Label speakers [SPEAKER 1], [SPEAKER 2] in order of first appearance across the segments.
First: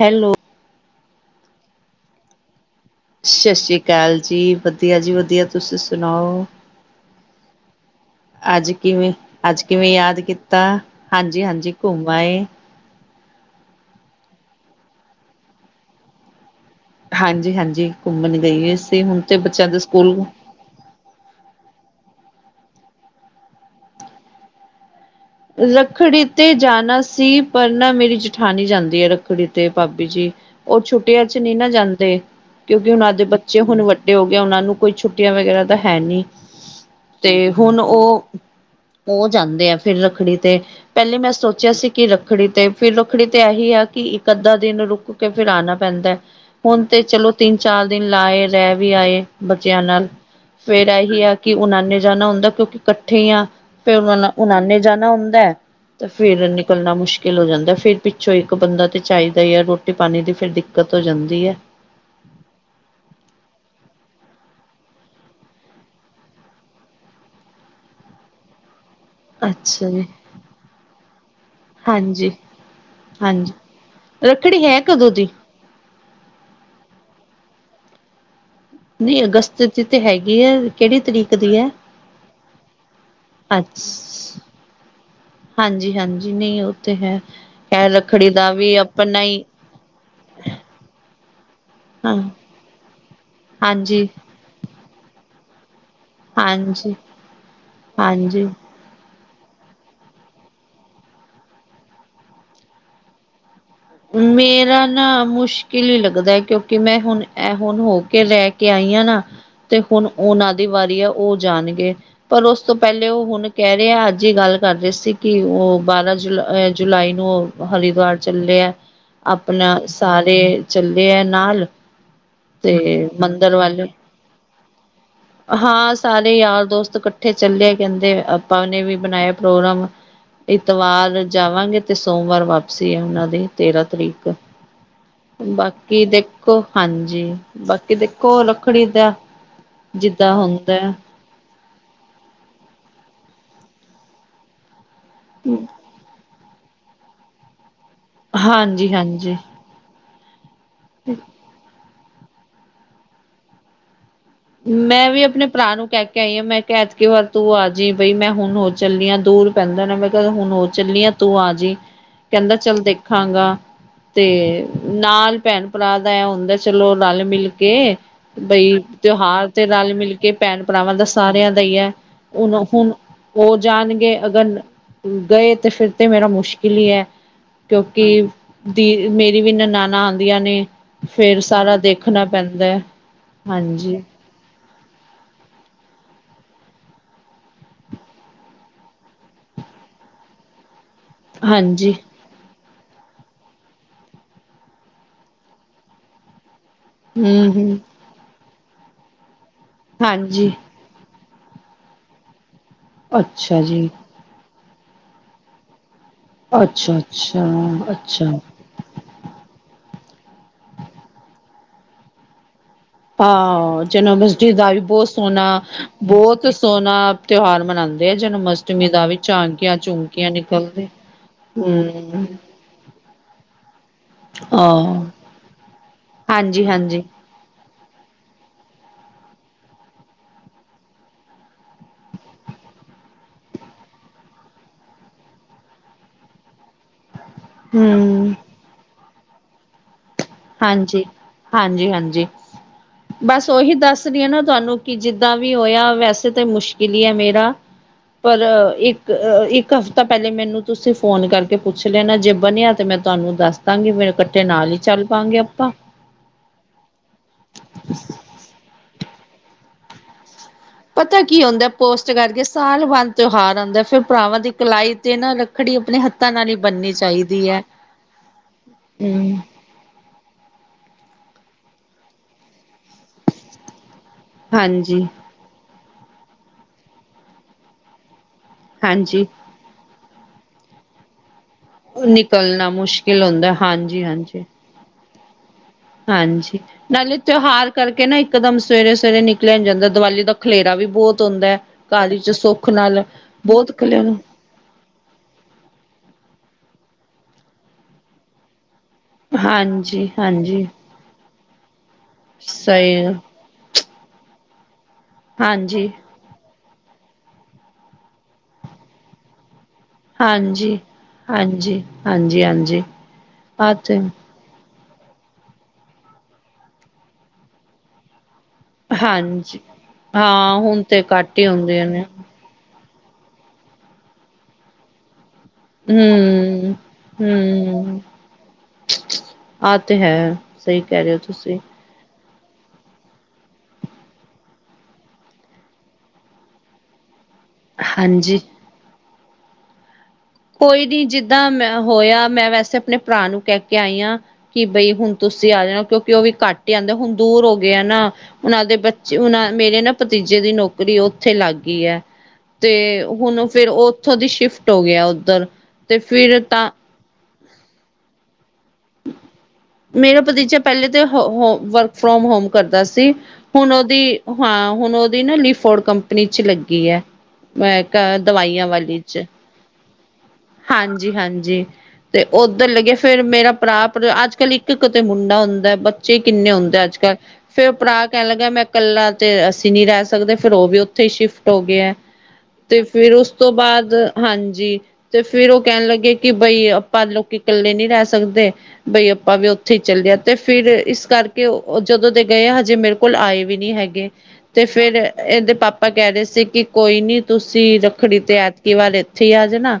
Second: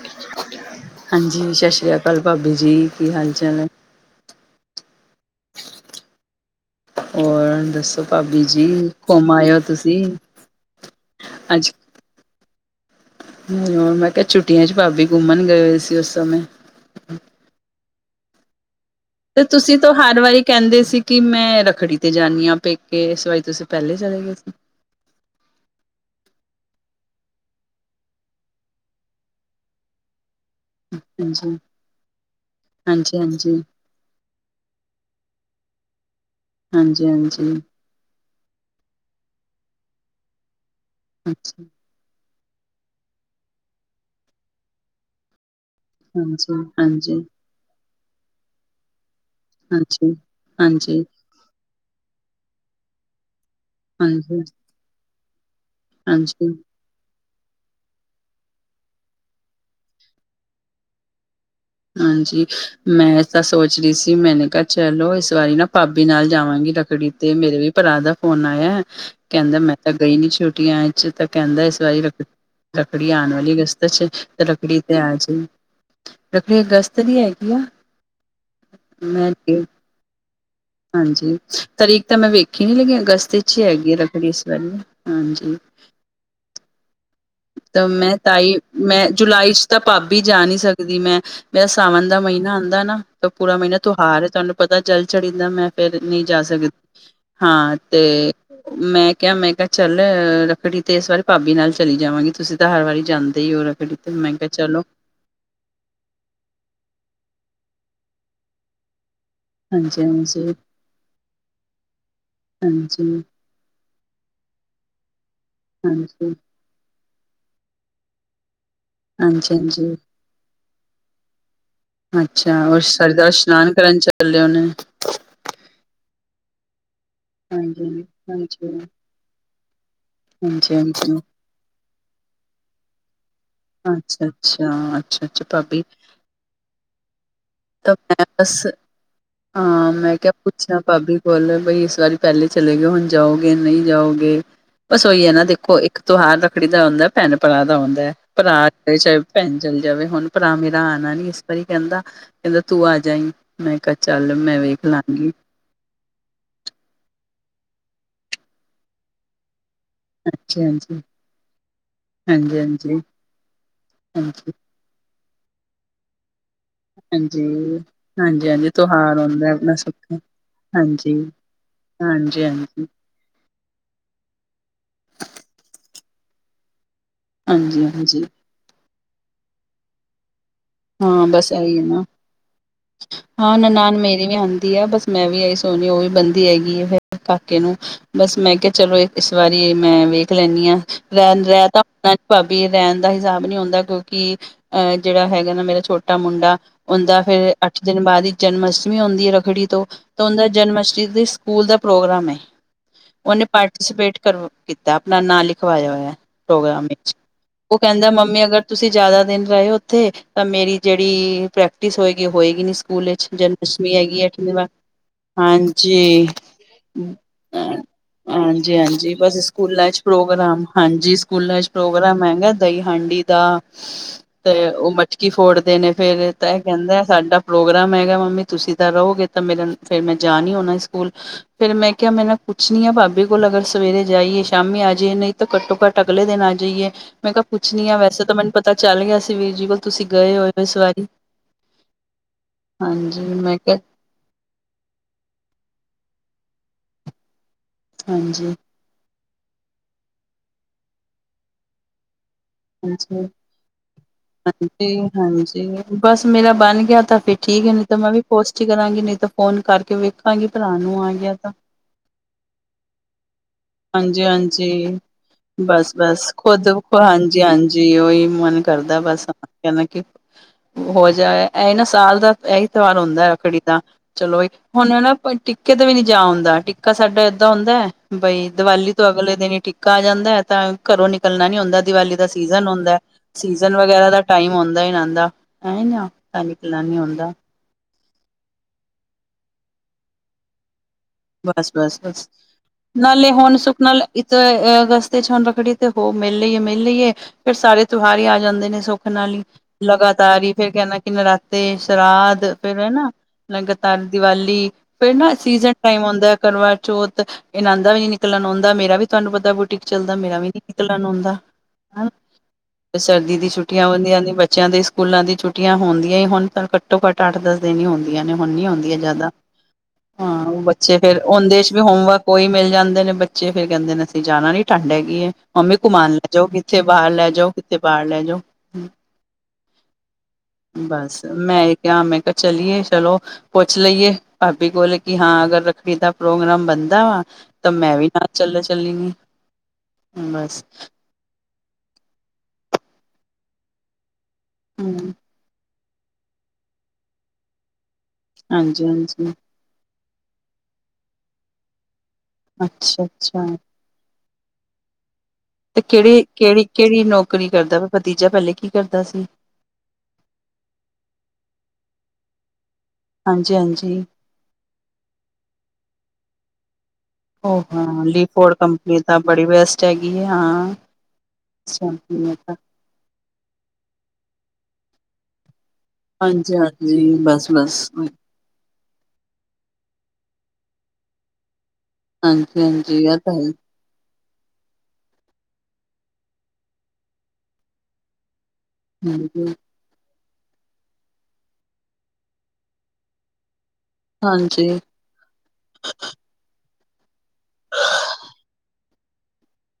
[SPEAKER 1] Hello,
[SPEAKER 2] ਹਾਂਜੀ, ਸਤਿ ਸ੍ਰੀ ਅਕਾਲ ਭਾਬੀ ਜੀ। ਕੀ ਹਾਲ
[SPEAKER 1] ਸਤਿ
[SPEAKER 2] ਚਾਲ ਹੈ
[SPEAKER 1] ਸ੍ਰੀ ਅਕਾਲ ਜੀ, ਵਧੀਆ ਜੀ ਵਧੀਆ ਤੁਸੀਂ ਸੁਣਾਓ?
[SPEAKER 2] ਹੋਰ ਦੱਸੋ ਭਾਬੀ ਜੀ
[SPEAKER 1] ਅੱਜ ਕਿਵੇਂ
[SPEAKER 2] ਘੁੰਮ ਆਇਓ
[SPEAKER 1] ਅੱਜ ਕਿਵੇਂ
[SPEAKER 2] ਤੁਸੀਂ
[SPEAKER 1] ਯਾਦ ਕੀਤਾ ਹਾਂਜੀ-ਹਾਂਜੀ। ਘੁੰਮ ਆਏ।
[SPEAKER 2] ਹੂੰ, ਮੈਂ ਕਿਹਾ ਛੁੱਟੀਆਂ ਚ ਭਾਬੀ ਘੁੰਮਣ ਗਏ ਹੋਏ ਸੀ ਉਸ ਸਮੇਂ।
[SPEAKER 1] ਹਾਂਜੀ-ਹਾਂਜੀ, ਘੁੰਮਣ ਗਈ ਹੋਈ ਸੀ ਹੁਣ।
[SPEAKER 2] ਤੇ
[SPEAKER 1] ਬੱਚਿਆਂ
[SPEAKER 2] ਤੁਸੀਂ
[SPEAKER 1] ਦੇ
[SPEAKER 2] ਤੋਂ ਹਰ
[SPEAKER 1] ਸਕੂਲ
[SPEAKER 2] ਵਾਰੀ ਕਹਿੰਦੇ ਸੀ ਕਿ ਮੈਂ ਰੱਖੜੀ ਤੇ ਜਾਣੀ ਆ ਪੇਕੇ ਇਸ ਵਾਰੀ ਤੁਸੀਂ ਪਹਿਲੇ ਚਲੇ ਗਏ ਸੀ।
[SPEAKER 1] ਰੱਖੜੀ ਤੇ ਜਾਣਾ ਸੀ ਪਰ ਨਾ ਮੇਰੀ ਜਠਾਨੀ ਜਾਂਦੀ ਐ ਰੱਖੜੀ ਤੇ ਭਾਬੀ ਜੀ। ਉਹ ਛੁੱਟੀਆਂ ਚ
[SPEAKER 2] ਹਾਂਜੀ
[SPEAKER 1] ਨਹੀਂ ਨਾ ਜਾਂਦੇ। ਕਿਉਂਕਿ ਉਹਨਾਂ
[SPEAKER 2] ਹਾਂਜੀ
[SPEAKER 1] ਦੇ
[SPEAKER 2] ਹਾਂਜੀ
[SPEAKER 1] ਬੱਚੇ ਹੁਣ ਵੱਡੇ ਹੋ ਗਏ ਉਹਨਾਂ ਨੂੰ ਕੋਈ ਛੁੱਟੀਆਂ ਵਗੈਰਾ ਤਾਂ ਹੈ ਨਹੀਂ, ਤੇ
[SPEAKER 2] ਹਾਂਜੀ-ਹਾਂਜੀ,
[SPEAKER 1] ਹੁਣ ਉਹ ਉਹ ਜਾਂਦੇ ਆ ਫਿਰ ਰੱਖੜੀ ਤੇ ਪਹਿਲੇ ਮੈਂ
[SPEAKER 2] ਹਾਂਜੀ
[SPEAKER 1] ਸੋਚਿਆ ਸੀ। ਕਿ ਰੱਖੜੀ ਤੇ ਫਿਰ ਰੱਖੜੀ ਤੇ ਇਹੀ ਆ ਕਿ ਇੱਕ ਅੱਧਾ ਦਿਨ ਰੁਕ ਕੇ ਫਿਰ ਆਣਾ ਪੈਂਦਾ
[SPEAKER 2] ਹਾਂਜੀ
[SPEAKER 1] ਹੁਣ ਤੇ
[SPEAKER 2] ਹਾਂਜੀ
[SPEAKER 1] ਚਲੋ ਤਿੰਨ ਚਾਰ ਦਿਨ ਲਾ ਆਏ ਰਹਿ ਵੀ ਆਏ। ਬੱਚਿਆਂ
[SPEAKER 2] ਹਾਂਜੀ
[SPEAKER 1] ਨਾਲ ਫੇਰ
[SPEAKER 2] ਹਾਂਜੀ
[SPEAKER 1] ਇਹੀ ਆ। ਕਿ ਓਨਾਂ ਨੇ ਜਾਣਾ ਹੁੰਦਾ ਕਿਉਂਕਿ ਇਕੱਠੇ ਆ ਫੇਰ
[SPEAKER 2] ਹਾਂਜੀ
[SPEAKER 1] ਉਹਨਾਂ ਨੇ ਜਾਣਾ ਹੁੰਦਾ। ਤੇ ਫੇਰ
[SPEAKER 2] ਹਾਂਜੀ
[SPEAKER 1] ਨੀ ਨਿਕਲਣਾ ਮੁਸ਼ਕਿਲ ਹੋ ਜਾਂਦਾ ਫਿਰ ਪਿੱਛੋਂ ਇੱਕ ਬੰਦਾ ਤਾਂ ਚਾਹੀਦਾ ਹੀ ਆ ਰੋਟੀ ਪਾਣੀ ਦੀ ਫਿਰ ਦਿੱਕਤ ਹੋ ਜਾਂਦੀ ਐ।
[SPEAKER 2] ਹਾਂਜੀ, ਮੈਂ ਤਾਂ ਸੋਚ ਰਹੀ ਸੀ ਮੈਨੇ ਕਿਹਾ ਚਲੋ ਇਸ ਵਾਰੀ ਨਾ ਭਾਬੀ ਨਾਲ ਜਾਵਾਂਗੀ ਰੱਖੜੀ। ਤੇ ਮੇਰੇ ਵੀ ਭਰਾ ਦਾ ਫੋਨ ਆਇਆ। ਕਹਿੰਦਾ ਮੈਂ
[SPEAKER 1] ਅੱਛਾ
[SPEAKER 2] ਤਾਂ
[SPEAKER 1] ਜੀ
[SPEAKER 2] ਗਈ ਨੀ ਛੁੱਟੀਆਂ ਚ ਤਾਂ ਕਹਿੰਦਾ ਇਸ ਵਾਰੀ ਰੱਖ
[SPEAKER 1] ਹਾਂਜੀ
[SPEAKER 2] ਰੱਖੜੀ ਆਉਣ ਵਾਲੀ
[SPEAKER 1] ਹਾਂਜੀ
[SPEAKER 2] ਅਗਸਤ ਵਿੱਚ ਤੇ
[SPEAKER 1] ਹੈ
[SPEAKER 2] ਰੱਖੜੀ ਤੇ
[SPEAKER 1] ਕਦੋਂ
[SPEAKER 2] ਆ
[SPEAKER 1] ਦੀ?
[SPEAKER 2] ਜਾਈਂ। ਰੱਖੜੀ ਅਗਸਤ ਦੀ ਹੈਗੀ ਆ।
[SPEAKER 1] ਨਹੀਂ
[SPEAKER 2] ਮੈਂ
[SPEAKER 1] ਅਗਸਤ ਦੀ ਤੇ ਹੈਗੀ ਹੈ ਕਿਹੜੀ ਤਰੀਕ
[SPEAKER 2] ਹਾਂਜੀ
[SPEAKER 1] ਦੀ ਹੈ?
[SPEAKER 2] ਤਾਰੀਕ ਤਾਂ ਮੈਂ ਵੇਖੀ ਨੀ ਲੇਕਿਨ ਅਗਸਤ ਅੱਛੀ ਹੈਗੀ ਆ ਰੱਖੜੀ ਇਸ ਵਾਰੀ ਹਾਂਜੀ।
[SPEAKER 1] ਹਾਂਜੀ-ਹਾਂਜੀ, ਨਹੀਂ ਉਹ ਤੇ ਹੈ। ਹੈ
[SPEAKER 2] ਤਾਂ ਮੈਂ
[SPEAKER 1] ਰੱਖੜੀ ਦਾ
[SPEAKER 2] ਤਾਈ
[SPEAKER 1] ਵੀ
[SPEAKER 2] ਮੈਂ
[SPEAKER 1] ਆਪਣਾ ਹੀ
[SPEAKER 2] ਜੁਲਾਈ 'ਚ ਤਾਂ ਭਾਬੀ ਜਾ ਨਹੀਂ ਸਕਦੀ ਮੈਂ ਵੈਸੇ ਸਾਵਣ
[SPEAKER 1] ਹਾਂ
[SPEAKER 2] ਦਾ ਮਹੀਨਾ ਆਂਦਾ ਨਾ ਤੇ ਪੂਰਾ ਮਹੀਨਾ
[SPEAKER 1] ਹਾਂਜੀ
[SPEAKER 2] ਤਿਉਹਾਰ ਆ ਤੁਹਾਨੂੰ ਪਤਾ ਜਲ ਚੜੀਦਾ ਮੈਂ। ਫਿਰ ਨਹੀਂ ਜਾ ਸਕਦੇ
[SPEAKER 1] ਹਾਂਜੀ
[SPEAKER 2] ਹਾਂ ਤੇ
[SPEAKER 1] ਹਾਂਜੀ
[SPEAKER 2] ਮੈਂ ਕਿਹਾ ਮੈਂ ਕਿਹਾ ਚੱਲ ਰੱਖੜੀ ਤੇ ਇਸ ਵਾਰੀ ਭਾਬੀ ਨਾਲ ਚਲੀ। ਜਾਵਾਂਗੀ ਤੁਸੀਂ ਤਾਂ ਹਰ ਵਾਰੀ ਜਾਂਦੇ ਹੀ ਹੋ ਰੱਖੜੀ ਤੇ। ਮੈਂ ਕਿਹਾ ਚਲੋ
[SPEAKER 1] ਮੇਰਾ ਨਾ ਮੁਸ਼ਕਿਲ। ਹੀ ਲੱਗਦਾ ਕਿਉਂਕਿ ਮੈਂ ਹੁਣ ਇਹ ਹੁਣ ਹੋ ਕੇ ਰਹਿ ਕੇ ਆਈ ਹਾਂ ਨਾ। ਤੇ
[SPEAKER 2] ਹਾਂਜੀ
[SPEAKER 1] ਹੁਣ ਉਹਨਾਂ
[SPEAKER 2] ਹਾਂਜੀ
[SPEAKER 1] ਦੀ ਵਾਰੀ ਆ ਉਹ ਜਾਣਗੇ ਪਰ ਉਸ ਤੋਂ ਪਹਿਲੇ
[SPEAKER 2] ਹਾਂਜੀ
[SPEAKER 1] ਉਹ ਹੁਣ। ਕਹਿ ਰਹੇ ਆ ਅੱਜ ਹੀ ਗੱਲ ਕਰ ਰਹੇ ਸੀ ਕਿ ਉਹ ਬਾਰਾਂ
[SPEAKER 2] ਹਾਂਜੀ
[SPEAKER 1] ਜੁਲਾਈ। ਜੁਲਾਈ ਨੂੰ ਹਰਿਦੁਆਰ ਚੱਲੇ ਆ।
[SPEAKER 2] ਹਾਂਜੀ
[SPEAKER 1] ਆਪਣਾ
[SPEAKER 2] ਹਾਂਜੀ
[SPEAKER 1] ਸਾਰੇ ਚੱਲੇ ਆ ਨਾਲ।
[SPEAKER 2] ਅੱਛਾ
[SPEAKER 1] ਤੇ
[SPEAKER 2] ਹੋਰ ਸ਼ਰਦਾ
[SPEAKER 1] ਮੰਦਰ
[SPEAKER 2] ਇਸ਼ਨਾਨ
[SPEAKER 1] ਵਾਲੇ
[SPEAKER 2] ਕਰਨ ਚੱਲੇ ਹੋਣੇ?
[SPEAKER 1] ਹਾਂ ਸਾਰੇ ਯਾਰ ਦੋਸਤ ਇਕੱਠੇ ਚੱਲੇ
[SPEAKER 2] ਹਾਂਜੀ
[SPEAKER 1] ਕਹਿੰਦੇ ਆਪਾਂ ਨੇ
[SPEAKER 2] ਹਾਂਜੀ
[SPEAKER 1] ਵੀ ਬਣਾਇਆ। ਪ੍ਰੋਗਰਾਮ
[SPEAKER 2] ਹਾਂਜੀ ਹਾਂਜੀ
[SPEAKER 1] ਇਤਵਾਰ ਜਾਵਾਂਗੇ ਤੇ ਸੋਮਵਾਰ ਵਾਪਸੀ ਹੈ ਉਹਨਾਂ ਦੀ। ਤੇਰਾਂ
[SPEAKER 2] ਅੱਛਾ ਅੱਛਾ
[SPEAKER 1] ਤਰੀਕ,
[SPEAKER 2] ਅੱਛਾ ਅੱਛਾ ਭਾਬੀ
[SPEAKER 1] ਬਾਕੀ ਦੇਖੋ, ਹਾਂਜੀ। ਬਾਕੀ
[SPEAKER 2] ਤਾਂ ਮੈਂ
[SPEAKER 1] ਦੇਖੋ
[SPEAKER 2] ਬਸ
[SPEAKER 1] ਰੱਖੜੀ ਦਾ ਜਿੱਦਾਂ ਹੁੰਦਾ।
[SPEAKER 2] ਬੋਲੋ ਬਈ ਇਸ ਵਾਰੀ ਪਹਿਲੇ ਚਲੇ ਗਏ ਹੁਣ ਜਾਓਗੇ ਨਹੀਂ ਜਾਓਗੇ ਬਸ ਉਹੀ ਹੈ ਨਾ ਦੇਖੋ। ਤਿਉਹਾਰ ਰੱਖੜੀ ਦਾ ਹੁੰਦਾ ਭੈਣ ਭਰਾ ਦਾ ਹੁੰਦਾ ਹੈ ਭਰਾ ਆ
[SPEAKER 1] ਹਾਂਜੀ
[SPEAKER 2] ਜਾਏ ਚਾਹੇ
[SPEAKER 1] ਹਾਂਜੀ
[SPEAKER 2] ਭੈਣ। ਚੱਲ ਜਾਵੇ ਹੁਣ ਭਰਾ ਮੇਰਾ ਆਉਣਾ ਨੀ ਇਸ ਵਾਰੀ ਕਹਿੰਦਾ ਕਹਿੰਦਾ ਤੂੰ ਆ ਜਾਈ ਮੈਂ ਕਿਹਾ ਚੱਲ ਮੈਂ। ਵੇਖ
[SPEAKER 1] ਮੈਂ ਵੀ
[SPEAKER 2] ਲਾਂਗੀ
[SPEAKER 1] ਆਪਣੇ। ਭਰਾ ਨੂੰ ਕਹਿ ਕੇ ਆਈ ਆ ਮੈਂ ਕਿਹਾ ਐਤਕੀ ਵਾਰ ਤੂੰ ਆ ਜਈ ਬਈ ਮੈਂ ਹੁਣ ਹੋ ਚੱਲੀ ਆ ਦੂਰ ਪੈਂਦਾ ਨਾ ਮੈਂ। ਹੁਣ
[SPEAKER 2] ਹਾਂਜੀ
[SPEAKER 1] ਹੋ
[SPEAKER 2] ਹਾਂਜੀ
[SPEAKER 1] ਚੱਲੀ ਆ ਤੂੰ ਆ ਜਈ ਕਹਿੰਦਾ
[SPEAKER 2] ਹਾਂਜੀ
[SPEAKER 1] ਚੱਲ
[SPEAKER 2] ਹਾਂਜੀ
[SPEAKER 1] ਦੇਖਾਂਗਾ ਤੇ।
[SPEAKER 2] ਹਾਂਜੀ
[SPEAKER 1] ਨਾਲ ਭੈਣ ਭਰਾ ਦਾ ਇਹ ਹੁੰਦਾ ਚਲੋ ਰਲ
[SPEAKER 2] ਹਾਂਜੀ
[SPEAKER 1] ਮਿਲ ਕੇ
[SPEAKER 2] ਹਾਂਜੀ ਹਾਂਜੀ
[SPEAKER 1] ਬਈ। ਤਿਉਹਾਰ
[SPEAKER 2] ਆਉਂਦਾ
[SPEAKER 1] ਤੇ
[SPEAKER 2] ਆਪਣਾ
[SPEAKER 1] ਰਲ
[SPEAKER 2] ਸੁੱਖ
[SPEAKER 1] ਮਿਲ ਕੇ ਭੈਣ ਭਰਾਵਾਂ ਦਾ
[SPEAKER 2] ਹਾਂਜੀ
[SPEAKER 1] ਸਾਰਿਆਂ ਦਾ ਹੀ ਹੈ
[SPEAKER 2] ਹਾਂਜੀ
[SPEAKER 1] ਹੁਣ
[SPEAKER 2] ਹਾਂਜੀ
[SPEAKER 1] ਹੁਣ। ਉਹ ਜਾਣਗੇ ਅਗਰ ਗਏ ਤੇ ਫਿਰ ਤੇ ਮੇਰਾ ਮੁਸ਼ਕਿਲ ਹੀ ਹੈ।
[SPEAKER 2] ਹਾਂਜੀ ਹਾਂਜੀ
[SPEAKER 1] ਕਿਉਂਕਿ ਦੀ ਮੇਰੀ ਵੀ ਨਨਾਨਾਂ ਆਉਂਦੀਆਂ ਨੇ।
[SPEAKER 2] ਹਾਂ
[SPEAKER 1] ਫੇਰ
[SPEAKER 2] ਬਸ
[SPEAKER 1] ਸਾਰਾ
[SPEAKER 2] ਇਹੀ ਹੈ ਨਾ
[SPEAKER 1] ਦੇਖਣਾ ਪੈਂਦਾ ਹੈ
[SPEAKER 2] ਹਾਂ ਨਨਾਨ
[SPEAKER 1] ਹਾਂਜੀ।
[SPEAKER 2] ਮੇਰੀ ਵੀ ਆਉਂਦੀ ਆ ਬਸ ਮੈਂ ਵੀ ਆਹੀ ਸੋਹਣੀ ਉਹ ਵੀ ਬਣਦੀ ਹੈਗੀ ਆ ਫਿਰ ਕਾਕੇ ਨੂੰ। ਬਸ ਮੈਂ ਕਿਹਾ, ਚਲੋ ਇਸ ਵਾਰੀ ਮੈਂ ਵੇਖ ਲੈਂਦੀ ਹਾਂ। ਰਹਿ ਰਹਿਣ ਤਾਂ
[SPEAKER 1] ਹਾਂਜੀ
[SPEAKER 2] ਨਾ ਭਾਬੀ ਰਹਿਣ ਦਾ ਹਿਸਾਬ ਨਹੀਂ ਹੁੰਦਾ ਕਿਉਂਕਿ ਅਹ ਜਿਹੜਾ ਹੈਗਾ। ਕਹਿੰਦਾ ਮੇਰਾ ਛੋਟਾ ਮੁੰਡਾ ਉਹਦਾ
[SPEAKER 1] ਹੂੰ
[SPEAKER 2] ਫੇਰ ਅੱਠ
[SPEAKER 1] ਹੂੰ
[SPEAKER 2] ਦਿਨ ਬਾਅਦ ਹੀ ਜਨਮ ਅਸ਼ਟਮੀ ਆਉਂਦੀ ਹੈ ਰੱਖੜੀ ਤੋਂ। ਤਾਂ ਉਹਦਾ
[SPEAKER 1] ਹਾਂਜੀ
[SPEAKER 2] ਜਨਮਅਸ਼ਟਮੀ ਦੇ ਸਕੂਲ ਦਾ ਪ੍ਰੋਗਰਾਮ ਹੈ। ਉਹਨੇ
[SPEAKER 1] ਅੱਛਾ ਜੀ
[SPEAKER 2] ਪਾਰਟੀਸਪੇਟ ਕਰ ਕੀਤਾ। ਆਪਣਾ ਨਾਂ ਲਿਖਵਾਇਆ ਹੋਇਆ ਪ੍ਰੋਗਰਾਮ
[SPEAKER 1] ਅੱਛਾ
[SPEAKER 2] ਵਿੱਚ
[SPEAKER 1] ਅੱਛਾ
[SPEAKER 2] ਉਹ ਕਹਿੰਦਾ
[SPEAKER 1] ਅੱਛਾ
[SPEAKER 2] ਮੰਮੀ ਅਗਰ। ਤੁਸੀਂ ਜਿਆਦਾ ਦਿਨ ਰਹੇ ਹੋ ਉੱਥੇ ਤਾਂ ਮੇਰੀ ਜਿਹੜੀ ਪ੍ਰੈਕਟਿਸ ਹੋਏਗੀ ਹੋਏਗੀ ਨੀ। ਸਕੂਲ ਵਿੱਚ
[SPEAKER 1] ਹਾਂ
[SPEAKER 2] ਜਨਮਅਸ਼ਟਮੀ ਹੈਗੀ
[SPEAKER 1] ਜਨਮ
[SPEAKER 2] ਅੱਠਵੇ
[SPEAKER 1] ਅਸ਼ਟਮੀ
[SPEAKER 2] ਦਿਨ
[SPEAKER 1] ਦਾ ਵੀ ਬਹੁਤ ਸੋਹਣਾ
[SPEAKER 2] ਹਾਂਜੀ।
[SPEAKER 1] ਬਹੁਤ ਸੋਹਣਾ ਤਿਉਹਾਰ ਮਨਾਉਂਦੇ ਆ ਜਨਮ
[SPEAKER 2] ਹਾਂਜੀ
[SPEAKER 1] ਅਸ਼ਟਮੀ ਦਾ
[SPEAKER 2] ਹਾਂਜੀ
[SPEAKER 1] ਵੀ
[SPEAKER 2] ਬਸ
[SPEAKER 1] ਝਾਂਕੀਆਂ
[SPEAKER 2] ਸਕੂਲਾਂ ਚ
[SPEAKER 1] ਝੁਮਕੀਆਂ
[SPEAKER 2] ਪ੍ਰੋਗਰਾਮ
[SPEAKER 1] ਨਿਕਲਦੇ
[SPEAKER 2] ਹਾਂਜੀ ਸਕੂਲਾਂ ਚ ਪ੍ਰੋਗਰਾਮ
[SPEAKER 1] ਹੂੰ
[SPEAKER 2] ਹੈਗਾ। ਦਹੀਂ ਹਾਂਡੀ ਦਾ ਤੇ ਉਹ
[SPEAKER 1] ਆਹ
[SPEAKER 2] ਮਟਕੀ ਫੋੜਦੇ ਨੇ। ਫੇਰ ਤਾਂ ਇਹ
[SPEAKER 1] ਹਾਂਜੀ ਹਾਂਜੀ
[SPEAKER 2] ਕਹਿੰਦਾ ਸਾਡਾ ਪ੍ਰੋਗਰਾਮ ਹੈਗਾ। ਮੰਮੀ ਤੁਸੀਂ ਤਾਂ ਰਹੋਗੇ ਤਾਂ ਮੇਰਾ ਫੇਰ ਮੈਂ ਜਾਣ ਨਹੀ ਹੋਣਾ ਸਕੂਲ। ਫੇਰ ਮੈਂ ਕਿਹਾ, ਮੈਂ ਨਾ ਪੁੱਛਨੀ ਆ ਭਾਬੀ ਕੋਲ ਅਗਰ ਸਵੇਰੇ ਜਾਈਏ ਸ਼ਾਮੀ ਆ ਜਾਈਏ ਨਹੀਂ। ਤਾਂ ਘੱਟੋ ਘੱਟ ਅਗਲੇ ਦਿਨ ਆ ਜਾਈਏ। ਮੈਂ ਕਿਹਾ ਪੁੱਛਣੀ ਆ ਵੈਸੇ ਤਾਂ
[SPEAKER 1] ਹੂੰ
[SPEAKER 2] ਮੈਨੂੰ ਪਤਾ ਚੱਲ ਗਿਆ ਸੀ। ਵੀਰ ਜੀ ਕੋਲ ਤੁਸੀਂ ਗਏ ਹੋਏ। ਇਸ
[SPEAKER 1] ਹਾਂਜੀ
[SPEAKER 2] ਵਾਰੀ
[SPEAKER 1] ਹਾਂਜੀ ਹਾਂਜੀ
[SPEAKER 2] ਹਾਂਜੀ
[SPEAKER 1] ਬਸ
[SPEAKER 2] ਮੈਂ
[SPEAKER 1] ਉਹੀ
[SPEAKER 2] ਕਿਹਾ
[SPEAKER 1] ਦੱਸ। ਦੱਸਦੀ ਆ ਨਾ ਤੁਹਾਨੂੰ ਕਿ ਜਿੱਦਾਂ ਵੀ ਹੋਇਆ ਵੈਸੇ ਤਾਂ ਮੁਸ਼ਕਿਲ ਹੀ ਹੈ ਮੇਰਾ। ਪਰ
[SPEAKER 2] ਹਾਂਜੀ
[SPEAKER 1] ਇੱਕ ਇੱਕ ਹਫ਼ਤਾ ਪਹਿਲੇ ਮੈਨੂੰ ਤੁਸੀਂ ਫੋਨ ਕਰ। ਕੇ ਪੁੱਛ ਲੇਣਾ, ਜੇ ਬਣਿਆ ਤੇ, ਮੈਂ
[SPEAKER 2] ਹਾਂਜੀ
[SPEAKER 1] ਤੁਹਾਨੂੰ ਦੱਸ ਦਾਂਗੀ ਫੇ ਇਕੱਠੇ ਨਾਲ ਹੀ ਚੱਲ
[SPEAKER 2] ਹਾਂਜੀ
[SPEAKER 1] ਪਾਂਗੇ
[SPEAKER 2] ਹਾਂਜੀ।
[SPEAKER 1] ਆਪਾਂ।
[SPEAKER 2] ਬਸ ਮੇਰਾ ਬਣ ਗਿਆ ਤਾਂ ਫਿਰ ਠੀਕ ਹੈ ਨਹੀਂ ਤਾਂ ਮੈਂ ਵੀ ਪੋਸਟ ਹੀ ਕਰਾਂਗੀ ਨਹੀਂ ਤਾਂ ਫੋਨ ਕਰਕੇ ਵੇਖ। ਪਾਂਗੀ ਭਰਾ ਨੂੰ। ਆ
[SPEAKER 1] ਪਤਾ
[SPEAKER 2] ਗਿਆ
[SPEAKER 1] ਕੀ
[SPEAKER 2] ਤਾਂ
[SPEAKER 1] ਹੁੰਦਾ ਪੋਸਟ ਕਰਕੇ ਸਾਲ ਬਾਦ ਤਿਉਹਾਰ ਆਉਂਦਾ।
[SPEAKER 2] ਹਾਂਜੀ, ਹਾਂਜੀ, ਬਸ,
[SPEAKER 1] ਆਪਣੇ ਹੱਥਾਂ
[SPEAKER 2] ਬਸ
[SPEAKER 1] ਨਾਲ ਹੀ
[SPEAKER 2] ਖੁਦ
[SPEAKER 1] ਬਣਨੀ
[SPEAKER 2] ਹਾਂਜੀ
[SPEAKER 1] ਚਾਹੀਦੀ ਐ।
[SPEAKER 2] ਹਾਂਜੀ ਓਹੀ ਮਨ। ਕਰਦਾ ਬਸ ਹ।
[SPEAKER 1] ਹੂੰ,
[SPEAKER 2] ਕਹਿੰਦਾ ਕਿ ਹੋ ਜਾਏ ਇਹ ਨਾ ਸਾਲ ਦਾ ਇਹੀ ਤਿਉਹਾਰ ਹੁੰਦਾ ਰੱਖੜੀ ਦਾ। ਚਲੋ, ਹੁਣ ਮੇਨ, ਨਾ
[SPEAKER 1] ਹਾਂਜੀ-ਹਾਂਜੀ।
[SPEAKER 2] ਟਿੱਕੇ ਤੇ, ਵੀ ਨੀ, ਜਾ ਓਂਦਾ ਟਿੱਕਾ ਸਾਡਾ ਏਦਾਂ ਹੁੰਦਾ, ਬਈ ਦੀਵਾਲੀ ਤੋਂ ਅਗਲੇ ਦਿਨ ਹੀ ਟਿੱਕਾ ਆ ਜਾਂਦਾ ਹੈ, ਤਾਂ, ਘਰੋਂ ਨਿਕਲਣਾ ਨੀ ਹੁੰਦਾ। ਦੀਵਾਲੀ ਦਾ ਸੀਜ਼ਨ
[SPEAKER 1] ਨਿਕਲਣਾ
[SPEAKER 2] ਹੁੰਦਾ ਹੈ,
[SPEAKER 1] ਮੁਸ਼ਕਿਲ ਹੁੰਦਾ
[SPEAKER 2] ਸੀਜਨ ਵਗੈਰਾ ਦਾ
[SPEAKER 1] ਹਾਂਜੀ-ਹਾਂਜੀ। ਹਾਂਜੀ,
[SPEAKER 2] ਟਾਈਮ ਆਉਂਦਾ ਈ ਰਹਿੰਦਾ। ਤਾਂ, ਈ, ਨਾ, ਤਾਂ
[SPEAKER 1] ਹਾਂਜੀ,
[SPEAKER 2] ਨਿਕਲਣਾ ਨੀ
[SPEAKER 1] ਨਾਲੇ
[SPEAKER 2] ਹੋਂਦਾ
[SPEAKER 1] ਤਿਉਹਾਰ ਕਰਕੇ ਨਾ, ਇੱਕਦਮ ਸਵੇਰੇ-ਸਵੇਰੇ ਨਿਕਲਿਆ ਨੀ ਜਾਂਦਾ ਦੀਵਾਲੀ ਦਾ ਖਲੇਰਾ ਵੀ ਬਹੁਤ ਧੋਂਦਾ ਹੈ,
[SPEAKER 2] ਬਸ ਬਸ ਬਸ
[SPEAKER 1] ਘਾਰੀ'ਚ ਸੁੱਖ ਨਾਲ, ਬਹੁਤ ਖਲ ਨੂੰ
[SPEAKER 2] ਅਗਸਤੇ 'ਚ ਹੁਣ ਰੱਖੜੀ ਤੇ, ਹੋ ਮਿਲ ਲਈਏ, ਮਿਲ ਲਈਏ ਫਿਰ ਸਾਰੇ ਤਿਉਹਾਰ ਈ ਆ ਜਾਂਦੇ ਨੇ, ਸ ਰੱਖ ਨਾਲੀ,
[SPEAKER 1] ਹਾਂਜੀ,
[SPEAKER 2] ਲਗਾਤਾਰ ਹੀ
[SPEAKER 1] ਹਾਂਜੀ
[SPEAKER 2] ਫਿਰ ਕਹਿਣਾ ਕਿ ਨਰਾੱਤੇ, ਸ਼ਰਾਧ ਫਿਰ
[SPEAKER 1] ਸਹੀ
[SPEAKER 2] ਹਨਾ,
[SPEAKER 1] ਐ
[SPEAKER 2] ਲਗਾਤਾਰ ਦੀਵਾਲੀ ਫਿਰ ਨਾ, ਸੀਜਨ
[SPEAKER 1] ਹਾਂਜੀ, ਹਾਂਜੀ।
[SPEAKER 2] ਆਉਂਦਾ ਏ, ਕਰਵਾਚੋਤ ਇਹਨਾਂਦਾ ਵੀ ਨੀ, ਨਿਕਲਣ ਆਉਂਦਾ ਮੇਰਾ ਵੀ, ਤੁਹਾਨੂੰ ਪਤਾ ਬ ਚੱਲਦਾ ਮੇਰਾ ਵੀ ਨੀ,
[SPEAKER 1] ਹਾਂਜੀ,
[SPEAKER 2] ਨਿਕਲਣ ਹੁੰਦਾ ਹਨਾ,
[SPEAKER 1] ਹਾਂਜੀ, ਹਾਂਜੀ
[SPEAKER 2] ਫਿਰ ਸਰਦੀ ਦੀ
[SPEAKER 1] ਆ
[SPEAKER 2] ਛੁੱਟੀਆਂ
[SPEAKER 1] ਤੇ
[SPEAKER 2] ਹੋਂਦੀ-ਆਂਦੀ ਬੱਚਿਆਂ ਦੇ ਸਕੂਲਾਂ ਦੀਆ ਛੂੱਟੀਆ ਹੁੰਦੀਆਂ ਹੀ, ਹੁਣ ਤਾਂ, ਘੱਟੋ-ਘੱਟ, ਆਠ, ਦਸ ਦਿਨ ਹੀ, ਹੋਂਦੀਆਂ ਨੀ, ਹਣ ਨੀ ਹਆਂ ਜ਼ਿਆਦਾ
[SPEAKER 1] ਹਾਂਜੀ।
[SPEAKER 2] ਹਾਂ, ਉਹ
[SPEAKER 1] ਹੁਣ
[SPEAKER 2] ਬੱਚੇ
[SPEAKER 1] ਤੇ
[SPEAKER 2] ਫੇਰ,
[SPEAKER 1] ਘੱਟ ਹੀ
[SPEAKER 2] ਉਂਹਦੇ 'ਚ ਵੀ
[SPEAKER 1] ਹੁੰਦੀਆਂ ਨੇ
[SPEAKER 2] ਹੋਮਵਰਕ ਕੋਈ ਮਿਲ ਜਾਂਦੇ ਨੇ, ਬੱਚੇ ਫੇਰ ਕਹਿੰਦੇ ਨੇ, ਅਸੀਂ ਜਾਣਾ ਨੀ ਠੰਢ ਹੈਗੀ ਹੈ। 'ਮੰਮੀ' ਘੁਮਾਉਣ ਲੈ ਜਾਓ,
[SPEAKER 1] ਹੂੰ।
[SPEAKER 2] ਕਿੱਥੇ ਬਾਹਰ ਲੈ ਜਾਓ, ਕਿੱਥੇ
[SPEAKER 1] ਹੂੰ,
[SPEAKER 2] ਬਾਹਰ ਲੈ ਜਾਓ।
[SPEAKER 1] ਆਹ ਤੇ ਹੈ, ਸਹੀ ਕਹਿ ਰਹੇ ਹੋ,
[SPEAKER 2] ਬਸ
[SPEAKER 1] ਤੁਸੀ।
[SPEAKER 2] ''ਮੈਂ ਕਿਆ ''ਮੈਂ ਕਿਹਾ ਚਲੀਏ, ਚਲੋ, ਪੁੱਛ ਲਈਏ ਭਾਭੀ ਕੋੋਲੇ ਕਿ ਹਾਂ, ਅਗਰ ਰੀ ਦਾ ਪ੍ਰੋਗਰਾਮ ਬਣਦਾ ਵਾ, ਤਾਂ ''ਮੈਂ ਵੀ, ਨਾਲ
[SPEAKER 1] ਹਾਂਜੀ।
[SPEAKER 2] ਚੱਲੇ, ਚੱਲੀ
[SPEAKER 1] ਕੋਈ ਨੀ ਜਿੱਦਾਂ ਮੈਂ ਹੋਇਆ, ਮੈਂ ਵੈਸੇ ਆਪਣੇ ਭਰਾ ਨੂੰ ਕਹਿ ਕੇ ਆਈ ਹਾਂ, ਕਿ, ਬਈ
[SPEAKER 2] ਹੂੰ
[SPEAKER 1] ਹੁਣ ਤੁਸ ਆ ਜਾਣਾ, ਕਿਉਂਕਿ ਉਹ ਵੀ ਘੱਟ ਹੀ ਆਂਦੇ ਨੇ, ਹੁਣ ਦੂਰ ਹੋ ਗਏ ਆ, ਨਾ ਉਹਨਾਂ ਦੇ ਬੱਚੇ
[SPEAKER 2] ਹਾਂਜੀ-ਹਾਂਜੀ
[SPEAKER 1] ਉਹਨਾਂ ਮੇਰੇ ਨਾ ਭਤੀਜੇ ਦੀ ਨੌਕਰੀ ਉੱਥੇ ਲੱਗ ਗਈ ਹੈ, ਤੇ,
[SPEAKER 2] ਅੱਛਾ-ਅੱਛਾ
[SPEAKER 1] ਹੁਣ ਫਿਰ, ਓ ਉੱਥੋਂ ਦੀ ਸ਼ਿਫਟ ਹੋ ਗਿਆ, ਉੱਧਰ
[SPEAKER 2] ਤੇ, ਕਿਹੜੀ-
[SPEAKER 1] ਫਿਰ
[SPEAKER 2] ਕਿਹੜੀ,
[SPEAKER 1] ਤਾਂ
[SPEAKER 2] ਕਿਹੜੀ ਨੌਕਰੀ ਕਰਦਾ ਵਾ ਭਤੀਜਾ? ਪਹਿਲੇ ਕੀ ਕਰਦਾ ਸੀ?
[SPEAKER 1] ਮੇਰਾ ਭਤੀਜਾ ਪਹਿਲੇ ਤੇ, ਹੋ, ਹੋਮ ਵਰ ਫਰੋਮ ਹੋਮ ਕਰਦਾ ਸੀ, ਹੁਣ
[SPEAKER 2] ਹਾਂਜੀ-ਹਾਂਜੀ
[SPEAKER 1] ਉਹਦੀ ਹਾਂ, ਹੁਣ ਉਹਦੀ ਨਾ, ਲੀਫੋਡ ਕੰਪਨੀ 'ਚ ਲੱਗੀ ਹੈ।
[SPEAKER 2] ਉਹ ਹਾਂ
[SPEAKER 1] ਅਹ
[SPEAKER 2] ਲੀਫੋਡ
[SPEAKER 1] ਦਵਾਈਆਂ
[SPEAKER 2] ਕੰਪਨੀ ਤਾਂ
[SPEAKER 1] ਵਾਲੀ'ਚ
[SPEAKER 2] ਬੜੀ ਬੈਸਟ ਹੈਗੀ ਹੈ ਹਾਂ
[SPEAKER 1] ਹਾਂਜੀ-ਹਾਂਜੀ। ਤੇ,
[SPEAKER 2] ਹਾਂਜੀ ਇਹ ਤਾਂ-
[SPEAKER 1] ਉੱਧਰ ਲੱਗੇ ਫਿਰ, ਮੇਰਾ ਭਰਾ ਅੱਜ- ਕੱਲ, ਇੱਕ-ਇੱਕ ਤੇ, ਮੁੰਡਾ ਹੁੰਦਾ ਚੇ ਕਿੰਨੇ
[SPEAKER 2] ਹਾਂਜੀ
[SPEAKER 1] ਹੁੰਦੇ ਆ,
[SPEAKER 2] ਹਾਂਜੀ
[SPEAKER 1] ਅੱਜ-ਕੱਲ
[SPEAKER 2] ਬਸ
[SPEAKER 1] ਫਿਰ ਓ,
[SPEAKER 2] ਬਸ
[SPEAKER 1] ਭਰਾ ਕਹਿਣ ਲੱਗਾ ''ਮੈਂ ਇਕੱਲਾ ਤੇ, ਅਸੀਂ ਨਹੀਂ ਰਹਿ ਸਕਦੇ। ਫਿਰ ਉਹ ਵੀ, ਉੱਥੇ ਹੀ ਸ਼ਿਫਟ ਹੋ ਗਿਆ।
[SPEAKER 2] ਹਾਂਜੀ
[SPEAKER 1] ਤੇ,
[SPEAKER 2] ਹਾਂਜੀ
[SPEAKER 1] ਫਿਰ
[SPEAKER 2] ਆ
[SPEAKER 1] ਉਸ
[SPEAKER 2] ਤਾਂ ਹੈ
[SPEAKER 1] ਤੋਂ ਬਾਅਦ ਹਾਂਜੀ। ਤੇ, ਫਿਰ ਉਹ ਕਹਿਣ ਲੱਗੇ ਕਿ, ਬਈ, ਆਪਾਂ ਲੋਕੀ ਇਕੱਲੇ ਨਹੀਂ ਰਹਿ ਸਕਦੇ। ਬਈ, ਆਪਾ
[SPEAKER 2] ਹਾਂਜੀ
[SPEAKER 1] ਵੀ ਉੱਥੇ ਹੀ ਚੱਲ ਜਾਂਦੇ ਤੇ, ਫਿਰ, ਇਸ ਕਰਕੇ ਜਦੋਂ ਦੇ ਗਏ ਆ, ਹਜੇ ਮੇਰੇ ਕੋਲ ਆਏ ਵੀ ਨਹੀਂ ਹੈਗੇ। ਤੇ,
[SPEAKER 2] ਹਾਂਜੀ
[SPEAKER 1] ਫਿਰ ਇਹਦੇ ਪਾਪਾ ਕਹਿ ਰਹੇ ਸੀ, ਕਿ ਕੋਈ ਨੀ ਤੁਸੀਂ ਰੱਖੜੀ ਤੇ, ਐਕਟੀਵਾ ਤੇ ਇੱਥੇ ਹੀ ਆ ਜਾਣਾ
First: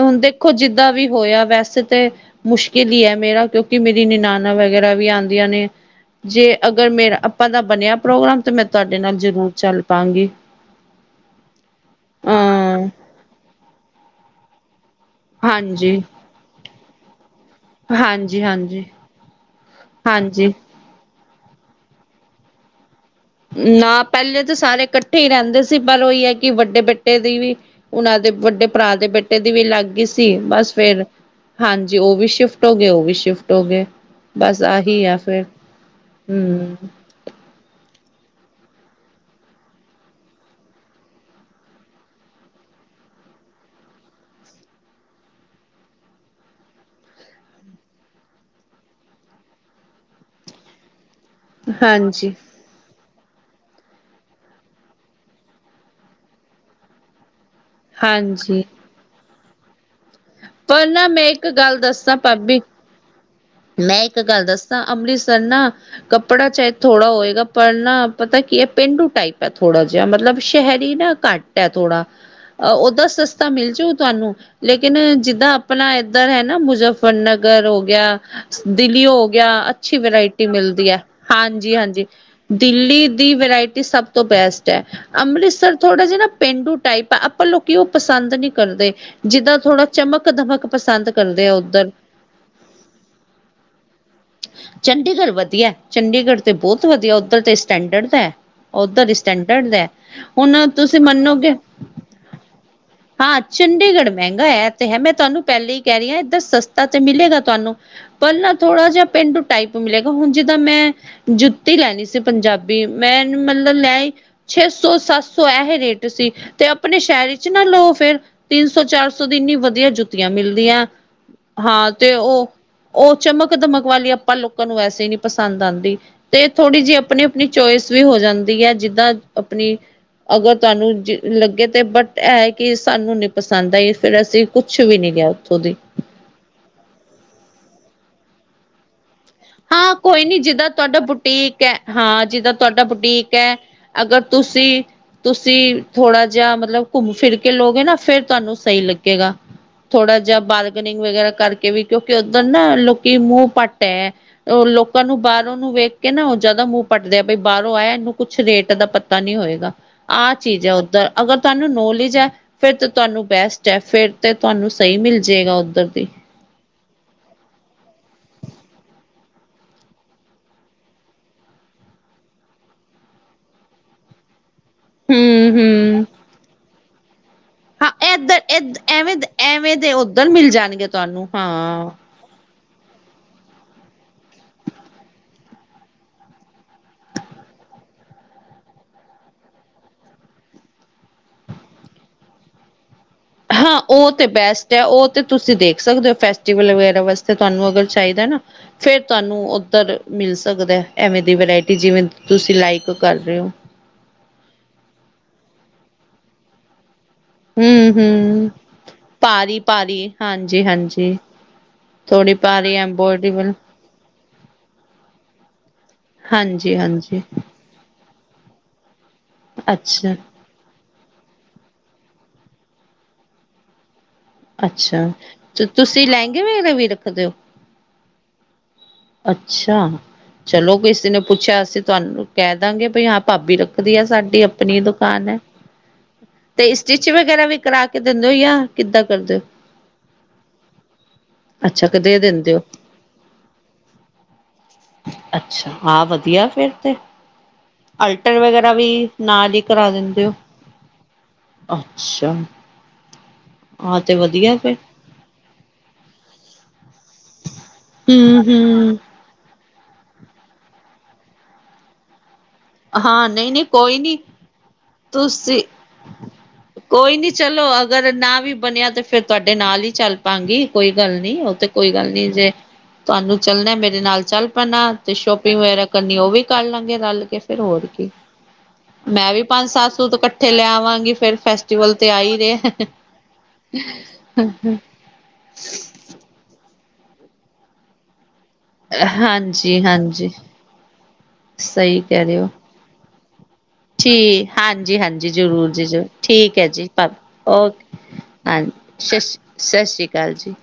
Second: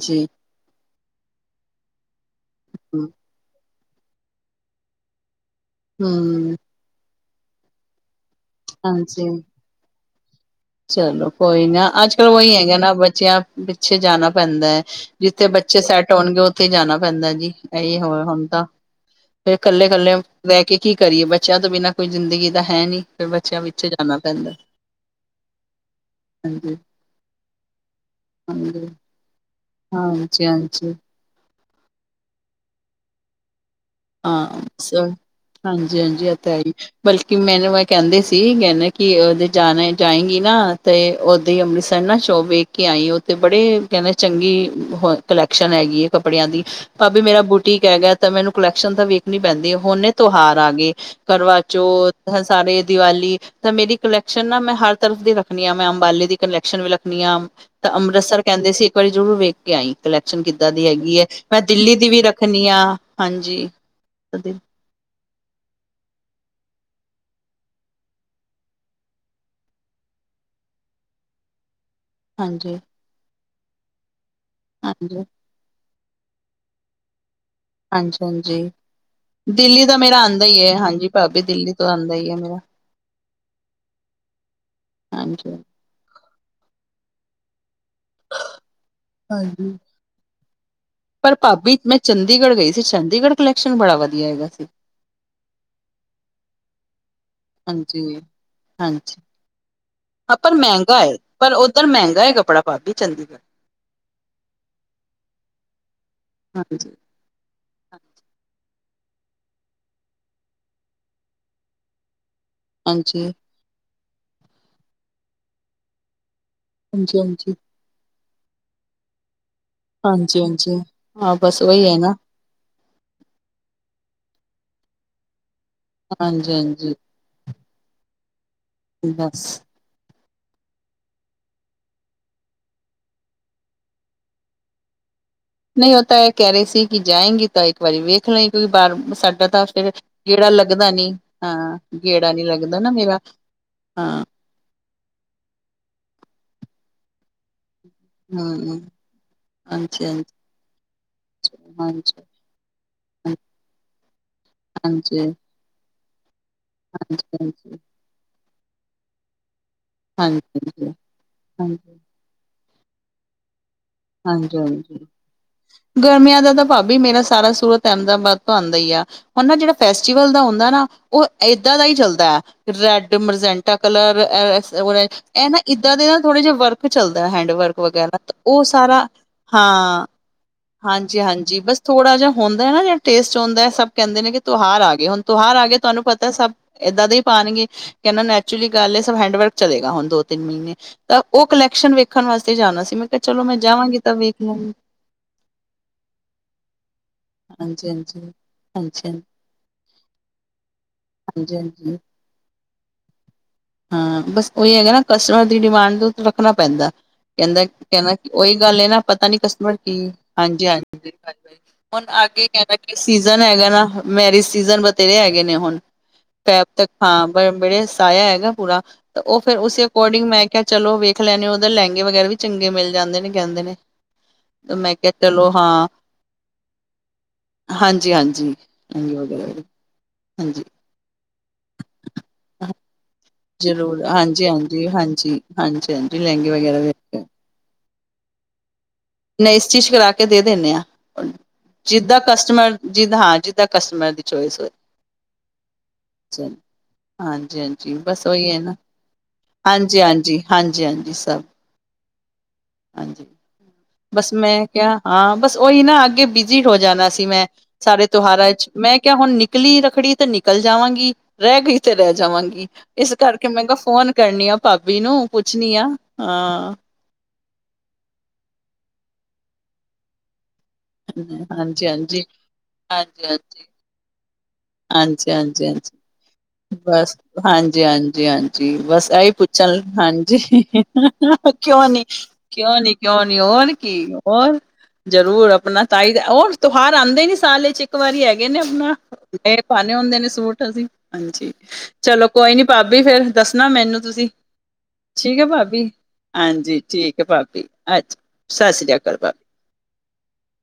[SPEAKER 1] ਹੁਣ ਦੇਖੋ ਜਿੱਦਾਂ ਵੀ ਹੋਇਆ ਵੈਸੇ ਤੇ, ਮੁਸ਼ਕਿਲ ਹੀ,
[SPEAKER 2] ਹਮ
[SPEAKER 1] ਹੈ। ਮੇਰਾ ਕਿਉਂਕਿ ਮੇਰੀ ਨਨੇਨਾਂ ਵਗੈਰਾ ਵੀ ਆਂਦੀਆਂ ਨੇ, ਜੇ,
[SPEAKER 2] ਹਮ,
[SPEAKER 1] ਅ ਅਗਰ ਮੇਰਾ ਆਪਾਂ ਦਾ ਬਣਿਆ ਪ੍ਰੋਗਰਾਮ ਤਾਂ, ਮੈਂ ਤੁਹਾਡੇ ਨਾਲ
[SPEAKER 2] ਹਾਂਜੀ
[SPEAKER 1] ਜ਼ਰੂਰ ਚੱਲ ਪਾਂਗੀ।
[SPEAKER 2] ਚਲੋ, ਕੋਈ ਨਾ, ਅੱਜ-ਕਲ ਉਹੀ ਹੈਗਾ
[SPEAKER 1] ਹਾਂ
[SPEAKER 2] ਨਾ, ਬੱਚਿਆਂ ਪਿੱਛੇ ਜਾਣਾ ਪੈਂਦਾ ਏ। ਜਿੱਥੇ ਬੱਚੇ
[SPEAKER 1] ਹਾਂਜੀ,
[SPEAKER 2] ਸੈੱਟ ਹੋਣਗੇ ਉੱਥੇ ਹੀ ਜਾਣਾ ਪੈਂਦਾ ਜੀ, ਇਹੀ ਹੋ,
[SPEAKER 1] ਹਾਂਜੀ,
[SPEAKER 2] ਹੁਣ ਤਾਂ
[SPEAKER 1] ਹਾਂਜੀ,
[SPEAKER 2] ਕੱਲੇ ਕੱਲੇ
[SPEAKER 1] ਹਾਂਜੀ।
[SPEAKER 2] ਰਹਿ ਕੇ ਕੀ ਕਰੀਏ ਬੱਚਿਆਂ ਤੋਂ ਬਿਨਾਂ ਕੋਈ ਜ਼ਿੰਦਗੀ ਤਾਂ ਹੈ ਨੀ, ਫਿਰ ਬੱਚਿਆਂ ਪਿੱਛੇ
[SPEAKER 1] ਨਾ
[SPEAKER 2] ਜਾਣਾ
[SPEAKER 1] ਪਹਿਲੇ
[SPEAKER 2] ਪੈਂਦਾ
[SPEAKER 1] ਤਾਂ ਸਾਰੇ ਇ ਇਕੱਠੇ ਹੀ ਰਹਿੰਦੇ ਸੀ, ਪਰ ਉਹੀ ਹੈ, ਕਿ,
[SPEAKER 2] ਹਾਂਜੀ
[SPEAKER 1] ਵੱਡੇ ਬੇਟੇ ਦੀ ਵੀ, ਉਹਨਾਂ ਦੇ ਵੱਡੇ
[SPEAKER 2] ਹਾਂਜੀ
[SPEAKER 1] ਭਰਾ ਦੇ ਬੇਟੇ ਦੀ ਵੀ ਲੱਗ ਗਈ ਸੀ,
[SPEAKER 2] ਹਾਂਜੀ
[SPEAKER 1] ਬਸ
[SPEAKER 2] ਹਾਂਜੀ
[SPEAKER 1] ਫਿਰ, ਹਾਂਜੀ, ਉਹ ਵੀ ਸ਼ਿਫਟ ਹੋ ਗਏ, ਉਹ ਵੀ ਸ਼ਿਫਟ ਹੋ ਗਏ।
[SPEAKER 2] ਹਾਂ,
[SPEAKER 1] ਬਸ ਆਹੀ ਆ ਫਿਰ
[SPEAKER 2] ਹਾਂਜੀ -ਹਾਂਜੀ ਓ, ਤੇ, ਹੈਈ।
[SPEAKER 1] ਹੂੰ
[SPEAKER 2] ਬਲਕਿ ਮੈਨੂੰ ਕਹਿੰਦੇ ਸੀ, ਕਹਿੰਦੇ ਕਿ, ਉਹਦੇ ਜਾਣਾ ਜਾਏਗੀ ਨਾ ਤੇ ਉਹ ਅਤੇ ਅੰਮ੍ਰਿਤਸਰ ਨਾ ਸ਼ੋ ਵੇਖ ਕੇ ਆਈ, ਉੱਥੇ ਬੜੇ ਕਹਿੰਦੇ ਚੰਗੀ, ਹੋ ਕਲੈਕਸ਼ਨ ਹੈਗੀ ਹੈ ਕੱਪੜਿਆਂ ਦੀ। ਭਾਬੀ ਮੇਰਾ ਬੂਟੀਕ ਹੈਗਾ ਤਾ, ਮੈਨੂੰ ਕੁਲੈਕਸ਼ਨ ਤਾਂ ਵੇਖਣੀ ਪੈਂਦੀ, ਹੁਣੇ ਤੋਹਾਰ ਆ ਗਏ, ਕਰਵਾਚੋਥ
[SPEAKER 1] ਹਾਂਜੀ,
[SPEAKER 2] ਹਾਂ, ਸਾਰੇ ਦੀਵਾਲੀ ਤਾਂ, ਮੇਰੀ ਕਲੈਕਸ਼ਨ ਨਾ ''ਮੈਂ ਹਰ ਤਰਫ ਦੀ ਰੱਖਣੀ ਆ, ਮੈਂ ਅੰਬਾਲੇ ਦੀ ਕਲੈਕਸ਼ਨ ਵੀ ਰੱਖਨੀ ਆ। ਅੰਮ੍ਰਿਤਸਰ
[SPEAKER 1] ਹਾਂਜੀ।
[SPEAKER 2] ਕਹਿੰਦੇ ਸੀ ਇੱਕ ਵਾਰੀ ਜ਼ਰੂਰ ਵੇਖ ਕੇ ਆਈ। ਕਲੈਕਸ਼ਨ ਕਿੱਦਾਂ
[SPEAKER 1] ਪਰ
[SPEAKER 2] ਦੀ
[SPEAKER 1] ਨਾ
[SPEAKER 2] ਹੈਗੀ ਆ
[SPEAKER 1] ਇੱਕ
[SPEAKER 2] ਮੈਂ
[SPEAKER 1] ਗੱਲ
[SPEAKER 2] ਦਿੱਲੀ ਦੀ
[SPEAKER 1] ਦੱਸਾਂ
[SPEAKER 2] ਵੀ
[SPEAKER 1] ਭਾਬੀ
[SPEAKER 2] ਰੱਖਣੀ ਆ ਹਾਂਜੀ,
[SPEAKER 1] ਮੈਂ ਇੱਕ ਗੱਲ
[SPEAKER 2] ਹਾਂਜੀ
[SPEAKER 1] ਦੱਸਾਂ ਅੰਮ੍ਰਿਤਸਰ ਨਾ ਕੱਪੜਾ ਚਾਹੇ ਥੋੜ੍ਹਾ ਹੋਏਗਾ ਪਰ ਨਾ ਪਤਾ ਕੀ ਐ ਪੇਂਡੂ ਟਾਈਪ ਐ ਥੋੜਾ ਜਿਹਾ ਮਤਲਬ ਸ਼ਹਿਰੀ ਨਾ, ਘੱਟ ਥੋੜਾ। ਅ
[SPEAKER 2] ਹਾਂਜੀ
[SPEAKER 1] ਓਦਾਂ ਸਸਤਾ ਮਿਲਜੂ ਤੁਹਾਨੂੰ
[SPEAKER 2] ਹਾਂਜੀ
[SPEAKER 1] ਲੇਕਿਨ ਜਿੱਦਾਂ ਆਪਣਾ ਇੱਧਰ ਹੈ ਨਾ ਮੁਜ਼ ਨਗਰ ਹੋ ਗਿਆ।
[SPEAKER 2] ਹਾਂਜੀ-ਹਾਂਜੀ,
[SPEAKER 1] ਦਿੱਲੀ ਹੋ ਗਿਆ
[SPEAKER 2] ਦਿੱਲੀ ਤਾਂ
[SPEAKER 1] ਅੱਛੀ
[SPEAKER 2] ਮੇਰਾ ਆਂਦਾ
[SPEAKER 1] ਵਰਾਇਟੀ
[SPEAKER 2] ਈ
[SPEAKER 1] ਮਿਲਦੀ ਐ
[SPEAKER 2] ਹਾਂਜੀ ਭਾਬੀ ਦਿੱਲੀ ਤੋਂ
[SPEAKER 1] ਹਾਂਜੀ-ਹਾਂਜੀ,
[SPEAKER 2] ਆਂਦਾ ਈ ਐ ਮੇਰਾ
[SPEAKER 1] ਦਿੱਲੀ ਦੀ ਵਰਾਇਟੀ। ਸਭ ਤੋਂ ਬੈਸਟ ਐ
[SPEAKER 2] ਹਾਂਜੀ।
[SPEAKER 1] ਅੰਮ੍ਰਿਤਸਰ। ਥੋੜ੍ਹਾ ਜਾ ਨਾ ਪੇਂਡੂ ਟਾਈਪ ਆ ਆਪਾਂ ਲੋਕੀ ਉਹ ਪਸੰਦ ਨੀ ਕਰਦੇ। ਜਿੱਦਾਂ
[SPEAKER 2] ਹਾਂਜੀ।
[SPEAKER 1] ਥੋੜਾ ਚਮਕ ਦਮਕ ਪਸੰਦ
[SPEAKER 2] ਪਰ
[SPEAKER 1] ਕਰਦੇ ਆ
[SPEAKER 2] ਭਾਬੀ
[SPEAKER 1] ਉੱਧਰ।
[SPEAKER 2] ਮੈਂ ਚੰਡੀਗੜ੍ਹ ਗਈ ਸੀ, ਚੰਡੀਗੜ੍ਹ ਕਲੈਕਸ਼ਨ ਬੜਾ ਵਧੀਆ ਹੈਗਾ ਸੀ।
[SPEAKER 1] ਚੰਡੀਗੜ੍ਹ ਵਧੀਆ, ਚੰਡੀਗੜ੍ਹ ਤੇ ਬਹੁਤ ਵਧੀਆ ਉੱਧਰ ਤੇ ਸਟੈਂਡਰਡ ਦਾ।
[SPEAKER 2] ਹਾਂਜੀ-ਹਾਂਜੀ।
[SPEAKER 1] ਉਧਰ ਹੀ ਸਟੈਂਡਰਡ ਦਾ
[SPEAKER 2] ਹਾਂ ਪਰ
[SPEAKER 1] ਹੁਣ ਤੁਸੀਂ
[SPEAKER 2] ਮਹਿੰਗਾ ਏ
[SPEAKER 1] ਮੰਨੋਗੇ।
[SPEAKER 2] ਪਰ ਉੱਧਰ ਮਹਿੰਗਾ ਏ ਕੱਪੜਾ ਭਾਬੀ
[SPEAKER 1] ਹਾਂ,
[SPEAKER 2] ਚੰਡੀਗੜ੍ਹ
[SPEAKER 1] ਚੰਡੀਗੜ੍ਹ ਮਹਿੰਗਾ ਐ ਤੇ ਹੈ ਮੈਂ ਤੁਹਾਨੂੰ ਪਹਿਲੇ ਹੀ ਕਹਿ ਰਹੀ ਆ ਇੱਧਰ ਸਸਤਾ
[SPEAKER 2] ਹਾਂਜੀ-ਹਾਂਜੀ।
[SPEAKER 1] ਤੇ ਮਿਲੇਗਾ ਤੁਹਾਨੂੰ। ਥੋੜਾ ਜਿਹਾ ਪੇਂਡੂ ਟਾਈਪ ਮਿਲੇਗਾ ਹੁਣ ਜਿੱਦਾਂ ਮੈਂ ਜੁੱਤੀ ਲੈਣੀ ਸੀ ਪੰਜਾਬੀ, ਮੈਂ ਮਤਲਬ ਲੈ ਛੇ ਸੌ ਸੱਤ ਸੌ ਇਹ ਰੇਟ ਸੀ ਤੇ ਆਪਣੇ ਸ਼ਹਿਰ ਵਿੱਚ
[SPEAKER 2] ਹਾਂਜੀ-ਹਾਂਜੀ।
[SPEAKER 1] ਨਾ ਲਓ ਫੇਰ ਤਿੰਨ ਸੌ ਚਾਰ ਸੌ ਦੀ ਇੰਨੀ ਵਧ ਆਂ ਜੁੱਤੀਆਂ
[SPEAKER 2] ਹਾਂਜੀ-ਹਾਂਜੀ
[SPEAKER 1] ਮਿਲਦੀਆਂ
[SPEAKER 2] ਬਸ ਉਹੀ
[SPEAKER 1] ਹਾਂ
[SPEAKER 2] ਐ
[SPEAKER 1] ਤੇ
[SPEAKER 2] ਨਾ
[SPEAKER 1] ਉਹ ਓ ਚਮਕ ਦਮਕ ਵਾਲੀ ਆਪਾਂ ਲੋਕਾਂ ਨੂੰ ਵੈਸੇ ਨੀ ਪਸੰਦ ਆਂਦੀ ਤੇ ਥੋੜ੍ਹੀ
[SPEAKER 2] ਹਾਂਜੀ-ਹਾਂਜੀ
[SPEAKER 1] ਜਿਹੀ ਆਪਣੇ ਚੋਇਸ ਵੀ ਹੋ ਜਾਂਦੀ ਆ ਜਿੱਦਾਂ
[SPEAKER 2] ਬਸ।
[SPEAKER 1] ਆਪਣੀ ਅਗਰ ਤੁਹਾਨੂੰ ਲੱਗੇ ਤੇ ਬਟ ਇਹ ਕਿ ਸਾਨੂੰ ਨੀ ਪਸੰਦ ਆਈ ਫਿਰ ਅਸੀਂ ਕੁਛ ਵੀ ਨੀ ਕਿਹਾ
[SPEAKER 2] ਨਹੀਂ ਓ ਤਾਂ ਏ ਕਹਿ ਰਹੇ ਸੀ ਕਿ ਜਾਏਗੀ ਤਾਂ ਇੱਕ ਵਾਰੀ ਵੇਖਲੀ ਕਿਉਂਕਿ ਬਾਹਰ
[SPEAKER 1] ਹਾਂ ਕੋਈ ਨੀ ਜਿੱਦਾਂ ਤੁਹਾਡਾ ਬੁਟੀਕ ਐ ਹਾਂ
[SPEAKER 2] ਗੇੜਾ ਨੀ
[SPEAKER 1] ਜਿੱਦਾਂ
[SPEAKER 2] ਲੱਗਦਾ
[SPEAKER 1] ਤੁਹਾਡਾ
[SPEAKER 2] ਨਾ ਮੇਰਾ
[SPEAKER 1] ਬੁਟੀਕ ਆ ਅਗਰ
[SPEAKER 2] ਹਾਂ
[SPEAKER 1] ਤੁਸੀਂ ਤੁਸੀਂ ਤੁਸੀਂ ਥੋੜਾ ਜਿਹਾ ਮਤਲਬ ਘੁੰਮ ਫਿਰ ਕੇ ਲੋਗੇ ਨਾ ਫੇਰ ਤੁਹਾਨੂੰ ਸਹੀ
[SPEAKER 2] ਹੂੰ
[SPEAKER 1] ਲੱਗੇਗਾ ਥੋੜਾ
[SPEAKER 2] ਹਾਂਜੀ-ਹਾਂਜੀ,
[SPEAKER 1] ਜਿਹਾ ਬਾਰਗਨਿੰਗ ਵਗੈਰਾ ਕਰਕੇ ਵੀ ਕਿਉਂਕਿ
[SPEAKER 2] ਹਾਂਜੀ, ਹਾਂਜੀ,
[SPEAKER 1] ਉੱਧਰ ਨਾ ਲੋਕੀ ਮੂੰਹ ਪਟ ਉਹ ਲੋਕਾਂ ਨੂੰ
[SPEAKER 2] ਹਾਂਜੀ-ਹਾਂਜੀ।
[SPEAKER 1] ਬਾਹਰੋਂ ਨੂੰ ਵੇਖ ਕੇ ਨਾ ਜਿਆਦਾ ਮੂੰਹ ਪੱਟਦੇ ਆ ਬਈ ਬਾਹਰੋਂ ਆਇਆ ਇਹਨੂੰ ਕੁਛ ਰੇਟ ਦਾ ਪਤਾ ਨਹੀਂ ਹੋਏਗਾ ਆਹ ਚੀਜ਼ ਐ
[SPEAKER 2] ਹਾਂਜੀ-ਹਾਂਜੀ, ਹਾਂਜੀ,
[SPEAKER 1] ਉਧਰ ਅਗਰ ਤੁਹਾਨੂੰ ਨੋਲੇਜ ਐ ਫਿਰ ਤੇ ਤੁਹਾਨੂੰ ਬੈਸਟ ਐ ਫਿਰ ਤੇ ਤੁਹਾਨੂੰ ਸਹੀ
[SPEAKER 2] ਹਾਂਜੀ-ਹਾਂਜੀ।
[SPEAKER 1] ਮਿਲ ਜੇਗਾ ਉਧਰ ਤੇ,
[SPEAKER 2] ਗਰਮੀਆਂ ਦਾ ਤਾਂ ਭਾਬੀ ਮੇਰਾ ਸਾਰਾ ਸੂਰਤ ਅਹਿਮਦਾਬਾਦ ਤੋਂ ਆਉਂਦਾ ਈ ਆ। ਹੁਣ ਨਾ ਜਿਹੜਾ ਫੈਸਟੀਵਲ ਦਾ ਹੁੰਦਾ ਨਾ ਉਹ ਏਦਾਂ ਦਾ ਹੀ ਚੱਲਦਾ। ਰੈਡ, ਮਰਜੈਂਟਾ ਕਲਰ, ਇਹ
[SPEAKER 1] ਹੂੰ
[SPEAKER 2] ਨਾ ਇੱਦਾਂ
[SPEAKER 1] ਹੂੰ
[SPEAKER 2] ਦੇ ਨਾ ਥੋੜੇ ਜਿਹੇ ਵਰਕ ਚੱਲਦਾ ਹੈਂਡ ਵਰਕ
[SPEAKER 1] ਹਾਂ
[SPEAKER 2] ਵਗੈਰਾ
[SPEAKER 1] ਏਧਰ
[SPEAKER 2] ਉਹ,
[SPEAKER 1] ਏਧ ਐਵੇਂ ਐਵੇਂ ਦੇ
[SPEAKER 2] ਹਾਂ,
[SPEAKER 1] ਉੱਧਰ ਮਿਲ ਜਾਣਗੇ ਤੁਹਾਨੂੰ
[SPEAKER 2] ਹਾਂਜੀ-ਹਾਂਜੀ ਬਸ
[SPEAKER 1] ਹਾਂ।
[SPEAKER 2] ਥੋੜਾ, ਥੋੜਾ ਜਹਾ ਹੁੰਦਾ ਨਾ ਜਾਂ ਟੇਸਟ ਹੁੰਦਾ ਸਭ ਕਹਿੰਦੇ ਨੇ ਕਿ ਤ ਤੁਉਹਾਰ ਆਏ ਹੁਣ ਤਿਉਹਾਰ ਆਏ ਤੁਹਾਨੂੰ ਪਤਾ ਸਭ, ਇੱਦਾਂ ਦੇ ਹੀ ਪਾਣਗੇ ਕਹਿਣਾ ਨੈਚੁਰਲੀ ਗੱਲ ਸਭ ਹੈਂਡਵਰਕ ਚਲੇਗਾ ਹੁਣ ਦੋ ਤਿੰਨ ਮਹੀਨੇ ਤਾਂ ਉਹ ਕਲੈਕਸ਼ਨ ਵੇਖਣ ਵਾਸਤੇ ਜਾਣਾ ਸੀ ਮੈਂ ਕਿਹਾ ਚਲੋ ਮੈਂ
[SPEAKER 1] ਹਾਂ,
[SPEAKER 2] ਜਾਵਾਂਗੀ
[SPEAKER 1] ਉਹ
[SPEAKER 2] ਤਾਂ
[SPEAKER 1] ਤੇ
[SPEAKER 2] ਵੇਖ ਲਵਾਂਗੀ
[SPEAKER 1] ਬੈਸਟ ਐ ਉਹ ਤੇ ਤੁਸੀਂ ਦੇਖ ਸਕਦੇ ਓ ਫੈਸਟੀਵਲ ਵਗੈਰਾ ਵਾਸਤੇ ਤੁਹਾਨੂੰ ਅਗਰ
[SPEAKER 2] ਹਾਂਜੀ-ਹਾਂਜੀ।
[SPEAKER 1] ਚਾਹੀਦਾ ਨਾ ਫੇਰ
[SPEAKER 2] ਹਾਂਜੀ
[SPEAKER 1] ਤੁਹਾਨੂੰ ਉੱਧਰ ਮਿਲ ਸਕਦਾ ਐਵੇਂ ਦੀ ਵਰਾਇਟੀ
[SPEAKER 2] ਹਾਂਜੀ-ਹਾਂਜੀ
[SPEAKER 1] ਜਿਵੇਂ ਤੁਸੀਂ ਲਾਈਕ ਕਰ ਰਹੇ ਹੋ
[SPEAKER 2] ਬਸ ਉਹੀ ਹੈਗਾ ਨਾ ਕਸਟਮਰ ਦੀ ਡਿਮਾਂਡ ਤੋਂ ਰੱਖਣਾ ਪੈਂਦਾ
[SPEAKER 1] ਹੂੰ
[SPEAKER 2] ਕਹਿੰਦਾ-ਕਹਿੰਦਾ
[SPEAKER 1] ਹੂੰ
[SPEAKER 2] ਉਹੀ ਗੱਲ ਨਾ ਪਤਾ ਨੀ ਕਸਟਮਰ ਕੀ ਹਾਂਜੀ- ਹਾ ਹੁਣ
[SPEAKER 1] ਥੋੜੀ
[SPEAKER 2] ਆਗੇ ਕਹਿਣਾ
[SPEAKER 1] ਭਾਰੀ
[SPEAKER 2] ਕਿ ਸੀਜਨ
[SPEAKER 1] ਐਬੋਰਡੀਬਲ
[SPEAKER 2] ਹੈਗਾ ਨਾ ਮੈਰਿਜ ਸੀਜਨ ਬਥੇਰੇ ਹੈਗੇ ਨੇ ਹੁਣ
[SPEAKER 1] ਹਾਂਜੀ
[SPEAKER 2] ਤ
[SPEAKER 1] ਹਾਂਜੀ
[SPEAKER 2] ਹਾਂ ਬ ਮੇਰੇ ਸ ਆਇਆ ਹੈਗਾ ਪੂਰਾ ਉਹ ਫੇਰ ਉਸੇ
[SPEAKER 1] ਅੱਛਾ
[SPEAKER 2] ਅਕੋਰਡਿੰਗ ਮੈਂ ਕ ਚਲੋ ਵੇਖ ਲੈਂਣੇ ਉਹਦੇ ਲਹਿੰਗੇ ਵਗੈਰਾ ਵੀ ਚੰਗੇ ਮਿਲ ਜਾਂਦੇ ਨੇ ਕਹਿੰਦੇ ਨੇ ਮੈਂ
[SPEAKER 1] ਅੱਛਾ,
[SPEAKER 2] ਕਿਹਾ ਚਲੋ
[SPEAKER 1] ਤੇ ਤੁਸੀਂ ਲਹਿੰਗੇ ਵਗੈਰਾ ਵੀ ਰੱਖਦੇ ਹੋ
[SPEAKER 2] ਹਾਂਜੀ-ਹਾਂਜੀ
[SPEAKER 1] ਅੱਛਾ, ਚਲੋ ਕਿਸੇ ਨੇ ਪੁੱਛਿਆ ਅਸੀਂ ਤੁਹਾਨੂੰ ਕਹਿ ਦਾਂਗੇ ਬਈ ਹਾਂ ਭਾਬੀ ਰੱਖਦੀ ਆ
[SPEAKER 2] ਜ਼ਰੂਰ
[SPEAKER 1] ਸਾਡੀ
[SPEAKER 2] ਹਾਂਜੀ
[SPEAKER 1] ਆਪਣੀ
[SPEAKER 2] ਹਾਂਜੀ
[SPEAKER 1] ਦੁਕਾਨ ਐ
[SPEAKER 2] ਹਾਂਜੀ ਹਾਂਜੀ ਹਾਂਜੀ ਲਹਿੰਗੇ
[SPEAKER 1] ਤੇ
[SPEAKER 2] ਵਗੈਰਾ
[SPEAKER 1] ਸਟਿਚ
[SPEAKER 2] ਵੇਖ
[SPEAKER 1] ਵਗੈਰਾ ਵੀ ਕਰਾ ਕਿ ਦਿੰਦੇ ਹੋ ਯਾ ਕਿੱਦਾਂ ਕਰਦਾ।
[SPEAKER 2] ਨਹੀਂ ਇਸ ਸਟੀਚ ਕਰਾ ਕੇ ਦੇ ਦਿੰਦੇ ਹਾਂ।
[SPEAKER 1] ਅੱਛਾ ਕਦੇ
[SPEAKER 2] ਜਿੱਦਾਂ
[SPEAKER 1] ਦਿੰਦੇ ਹੋ
[SPEAKER 2] ਕਸਟਮਰ ਜਿੱਦਾਂ ਹਾਂ। ਜਿੱਦਾਂ ਕਸਟਮਰ ਦੀ ਚੋਇਸ ਹੋਏ।
[SPEAKER 1] ਅੱਛਾ। ਹਾਂ, ਵਧੀਆ ਫੇਰ ਤੇ
[SPEAKER 2] ਹਾਂਜੀ ਹਾਂਜੀ ਬਸ
[SPEAKER 1] ਅਲਟਰ
[SPEAKER 2] ਉਹੀ ਹੈ
[SPEAKER 1] ਵਗੈਰਾ
[SPEAKER 2] ਨਾ
[SPEAKER 1] ਵੀ ਨਾਲ ਦੀ ਕਰਾ
[SPEAKER 2] ਹਾਂਜੀ
[SPEAKER 1] ਦਿੰਦੇ ਹੋ।
[SPEAKER 2] ਹਾਂਜੀ ਹਾਂਜੀ ਹਾਂਜੀ ਸਭ
[SPEAKER 1] ਅੱਛਾ।
[SPEAKER 2] ਹਾਂਜੀ।
[SPEAKER 1] ਆਹ ਤੇ
[SPEAKER 2] ਬਸ
[SPEAKER 1] ਵਧੀਆ
[SPEAKER 2] ਮੈਂ
[SPEAKER 1] ਫਿਰ
[SPEAKER 2] ਕਿਹਾ ਹਾਂ। ਬਸ ਉਹੀ ਨਾ ਅੱਗੇ ਬਿਜੀ ਹੋ ਜਾਣਾ। ਸੀ। ਮੈਂ ਸਾਰੇ
[SPEAKER 1] ਹਮ
[SPEAKER 2] ਤਿਉਹਾਰਾਂ ਚ
[SPEAKER 1] ਹਮ
[SPEAKER 2] 'ਮੈਂ ਕਿਹਾ ਹੁਣ ਨ ਨਿਕਲੀ। ਰੱਖੜੀ ਤੇ ਨਿਕਲ ਜਾਵਾਂਗੀ। ਰਹਿ ਗਈ ਤੇ ਰਹਿ ਜਾਵਾਂਗੀ। ਇਸ
[SPEAKER 1] ਹਾਂ
[SPEAKER 2] ਕਰਕੇ
[SPEAKER 1] ਨਹੀਂ
[SPEAKER 2] ਮੈਂ
[SPEAKER 1] ਨਹੀਂ
[SPEAKER 2] ਕਿਹਾ,
[SPEAKER 1] ਕੋਈ
[SPEAKER 2] ਫੋਨ
[SPEAKER 1] ਨੀ
[SPEAKER 2] ਕਰਨੀ ਆ ਭਾਬੀ ਨੂੰ,
[SPEAKER 1] ਤੁਸੀਂ
[SPEAKER 2] ਪੁੱਛਣੀ ਆ ਹਾਂ।
[SPEAKER 1] ਕੋਈ ਨੀ ਚਲੋ, ਅਗਰ ਨਾ ਵੀ ਬਣਿਆ ਤੇ ਫਿਰ ਤੁਹਾਡੇ ਨਾਲ ਹੀ ਚੱਲ ਪਾਂਗੀ ਕੋਈ ਗੱਲ ਨੀ, ਉਹ ਤੇ
[SPEAKER 2] ਹਾਂਜੀ
[SPEAKER 1] ਕੋਈ ਗੱਲ
[SPEAKER 2] ਹਾਂਜੀ ਹਾਂਜੀ
[SPEAKER 1] ਨੀ, ਜੇ ਤੁਹਾਨੂੰ
[SPEAKER 2] ਹਾਂਜੀ
[SPEAKER 1] ਚੱਲਣਾ ਮੇਰੇ ਨਾਲ ਚੱਲ ਆਪਣਾ ਤੇ
[SPEAKER 2] ਹਾਂਜੀ
[SPEAKER 1] ਸ਼ੋਪਿੰਗ
[SPEAKER 2] ਹਾਂਜੀ
[SPEAKER 1] ਵਗੈਰਾ ਕਰਨੀ ਉਹ ਵੀ ਕਰ ਲਾਂਗੇ ਰਲ ਕੇ। ਫਿਰ
[SPEAKER 2] ਜ
[SPEAKER 1] ਹੋਰ ਕੀ
[SPEAKER 2] ਹਾਂਜੀ-ਹਾਂਜੀ ਬਸ ਇਹੀ
[SPEAKER 1] ਮੈਂ ਵੀ ਪੰਜ
[SPEAKER 2] ਪੁੱਛਣ
[SPEAKER 1] ਸੱਤ ਸੂਟ
[SPEAKER 2] ਹਾਂਜੀ।
[SPEAKER 1] ਇਕੱਠੇ ਲੈ ਆਵਾਂਗੀ ਫਿਰ
[SPEAKER 2] ਕਿਉਂ
[SPEAKER 1] ਫੈਸਟੀਵਲ
[SPEAKER 2] ਨੀ
[SPEAKER 1] ਤੇ ਆ ਹੀ
[SPEAKER 2] ਕਿਉਂ
[SPEAKER 1] ਰਹੇ
[SPEAKER 2] ਨੀ। ਕਿਉਂ ਨਹੀਂ ਹੋਰ ਕੀ ਹੋਰ ਜ਼ਰੂਰ ਆਪਣਾ। ਤਾਈ ਦਾ ਉਹ ਤਿਉਹਾਰ ਆਉਂਦੇ ਨੀ ਸਾਲੇ ਚ ਇੱਕ ਵਾਰੀ ਹੈਗੇ ਨੇ। ਇਹ
[SPEAKER 1] ਹਾਂਜੀ
[SPEAKER 2] ਪਾਣੇ ਹੁੰਦੇ ਨੇ
[SPEAKER 1] ਹਾਂਜੀ
[SPEAKER 2] ਸੂਟ ਅਸੀਂ ਹਾਂਜੀ।
[SPEAKER 1] ਸਹੀ ਕਹਿ
[SPEAKER 2] ਚਲੋ,
[SPEAKER 1] ਰਹੇ ਹੋ
[SPEAKER 2] ਕੋਈ ਨੀ ਭਾਬੀ ਫੇਰ ਦੱਸਣਾ ਮੈਨੂੰ ਤੁਸੀਂ
[SPEAKER 1] ਠੀਕ ਹਾਂਜੀ- ਹਾਂਜੀ
[SPEAKER 2] ਠੀਕ ਹੈ
[SPEAKER 1] ਜ਼ਰੂਰ
[SPEAKER 2] ਭਾਬੀ
[SPEAKER 1] ਜੀ ਠੀਕ ਹੈ
[SPEAKER 2] ਹਾਂਜੀ
[SPEAKER 1] ਜੀ, ਪਰ
[SPEAKER 2] ਠੀਕ ਹੈ ਭਾਬੀ
[SPEAKER 1] ਓਕੇ,
[SPEAKER 2] ਅੱਛਾ
[SPEAKER 1] ਹਾਂ।
[SPEAKER 2] ਸਤਿ ਸ੍ਰੀ
[SPEAKER 1] ਸ
[SPEAKER 2] ਅਕਾਲ ਭਾਬੀ
[SPEAKER 1] ਸਤਿ ਸ਼੍ਰੀ ਅਕਾਲ ਜੀ।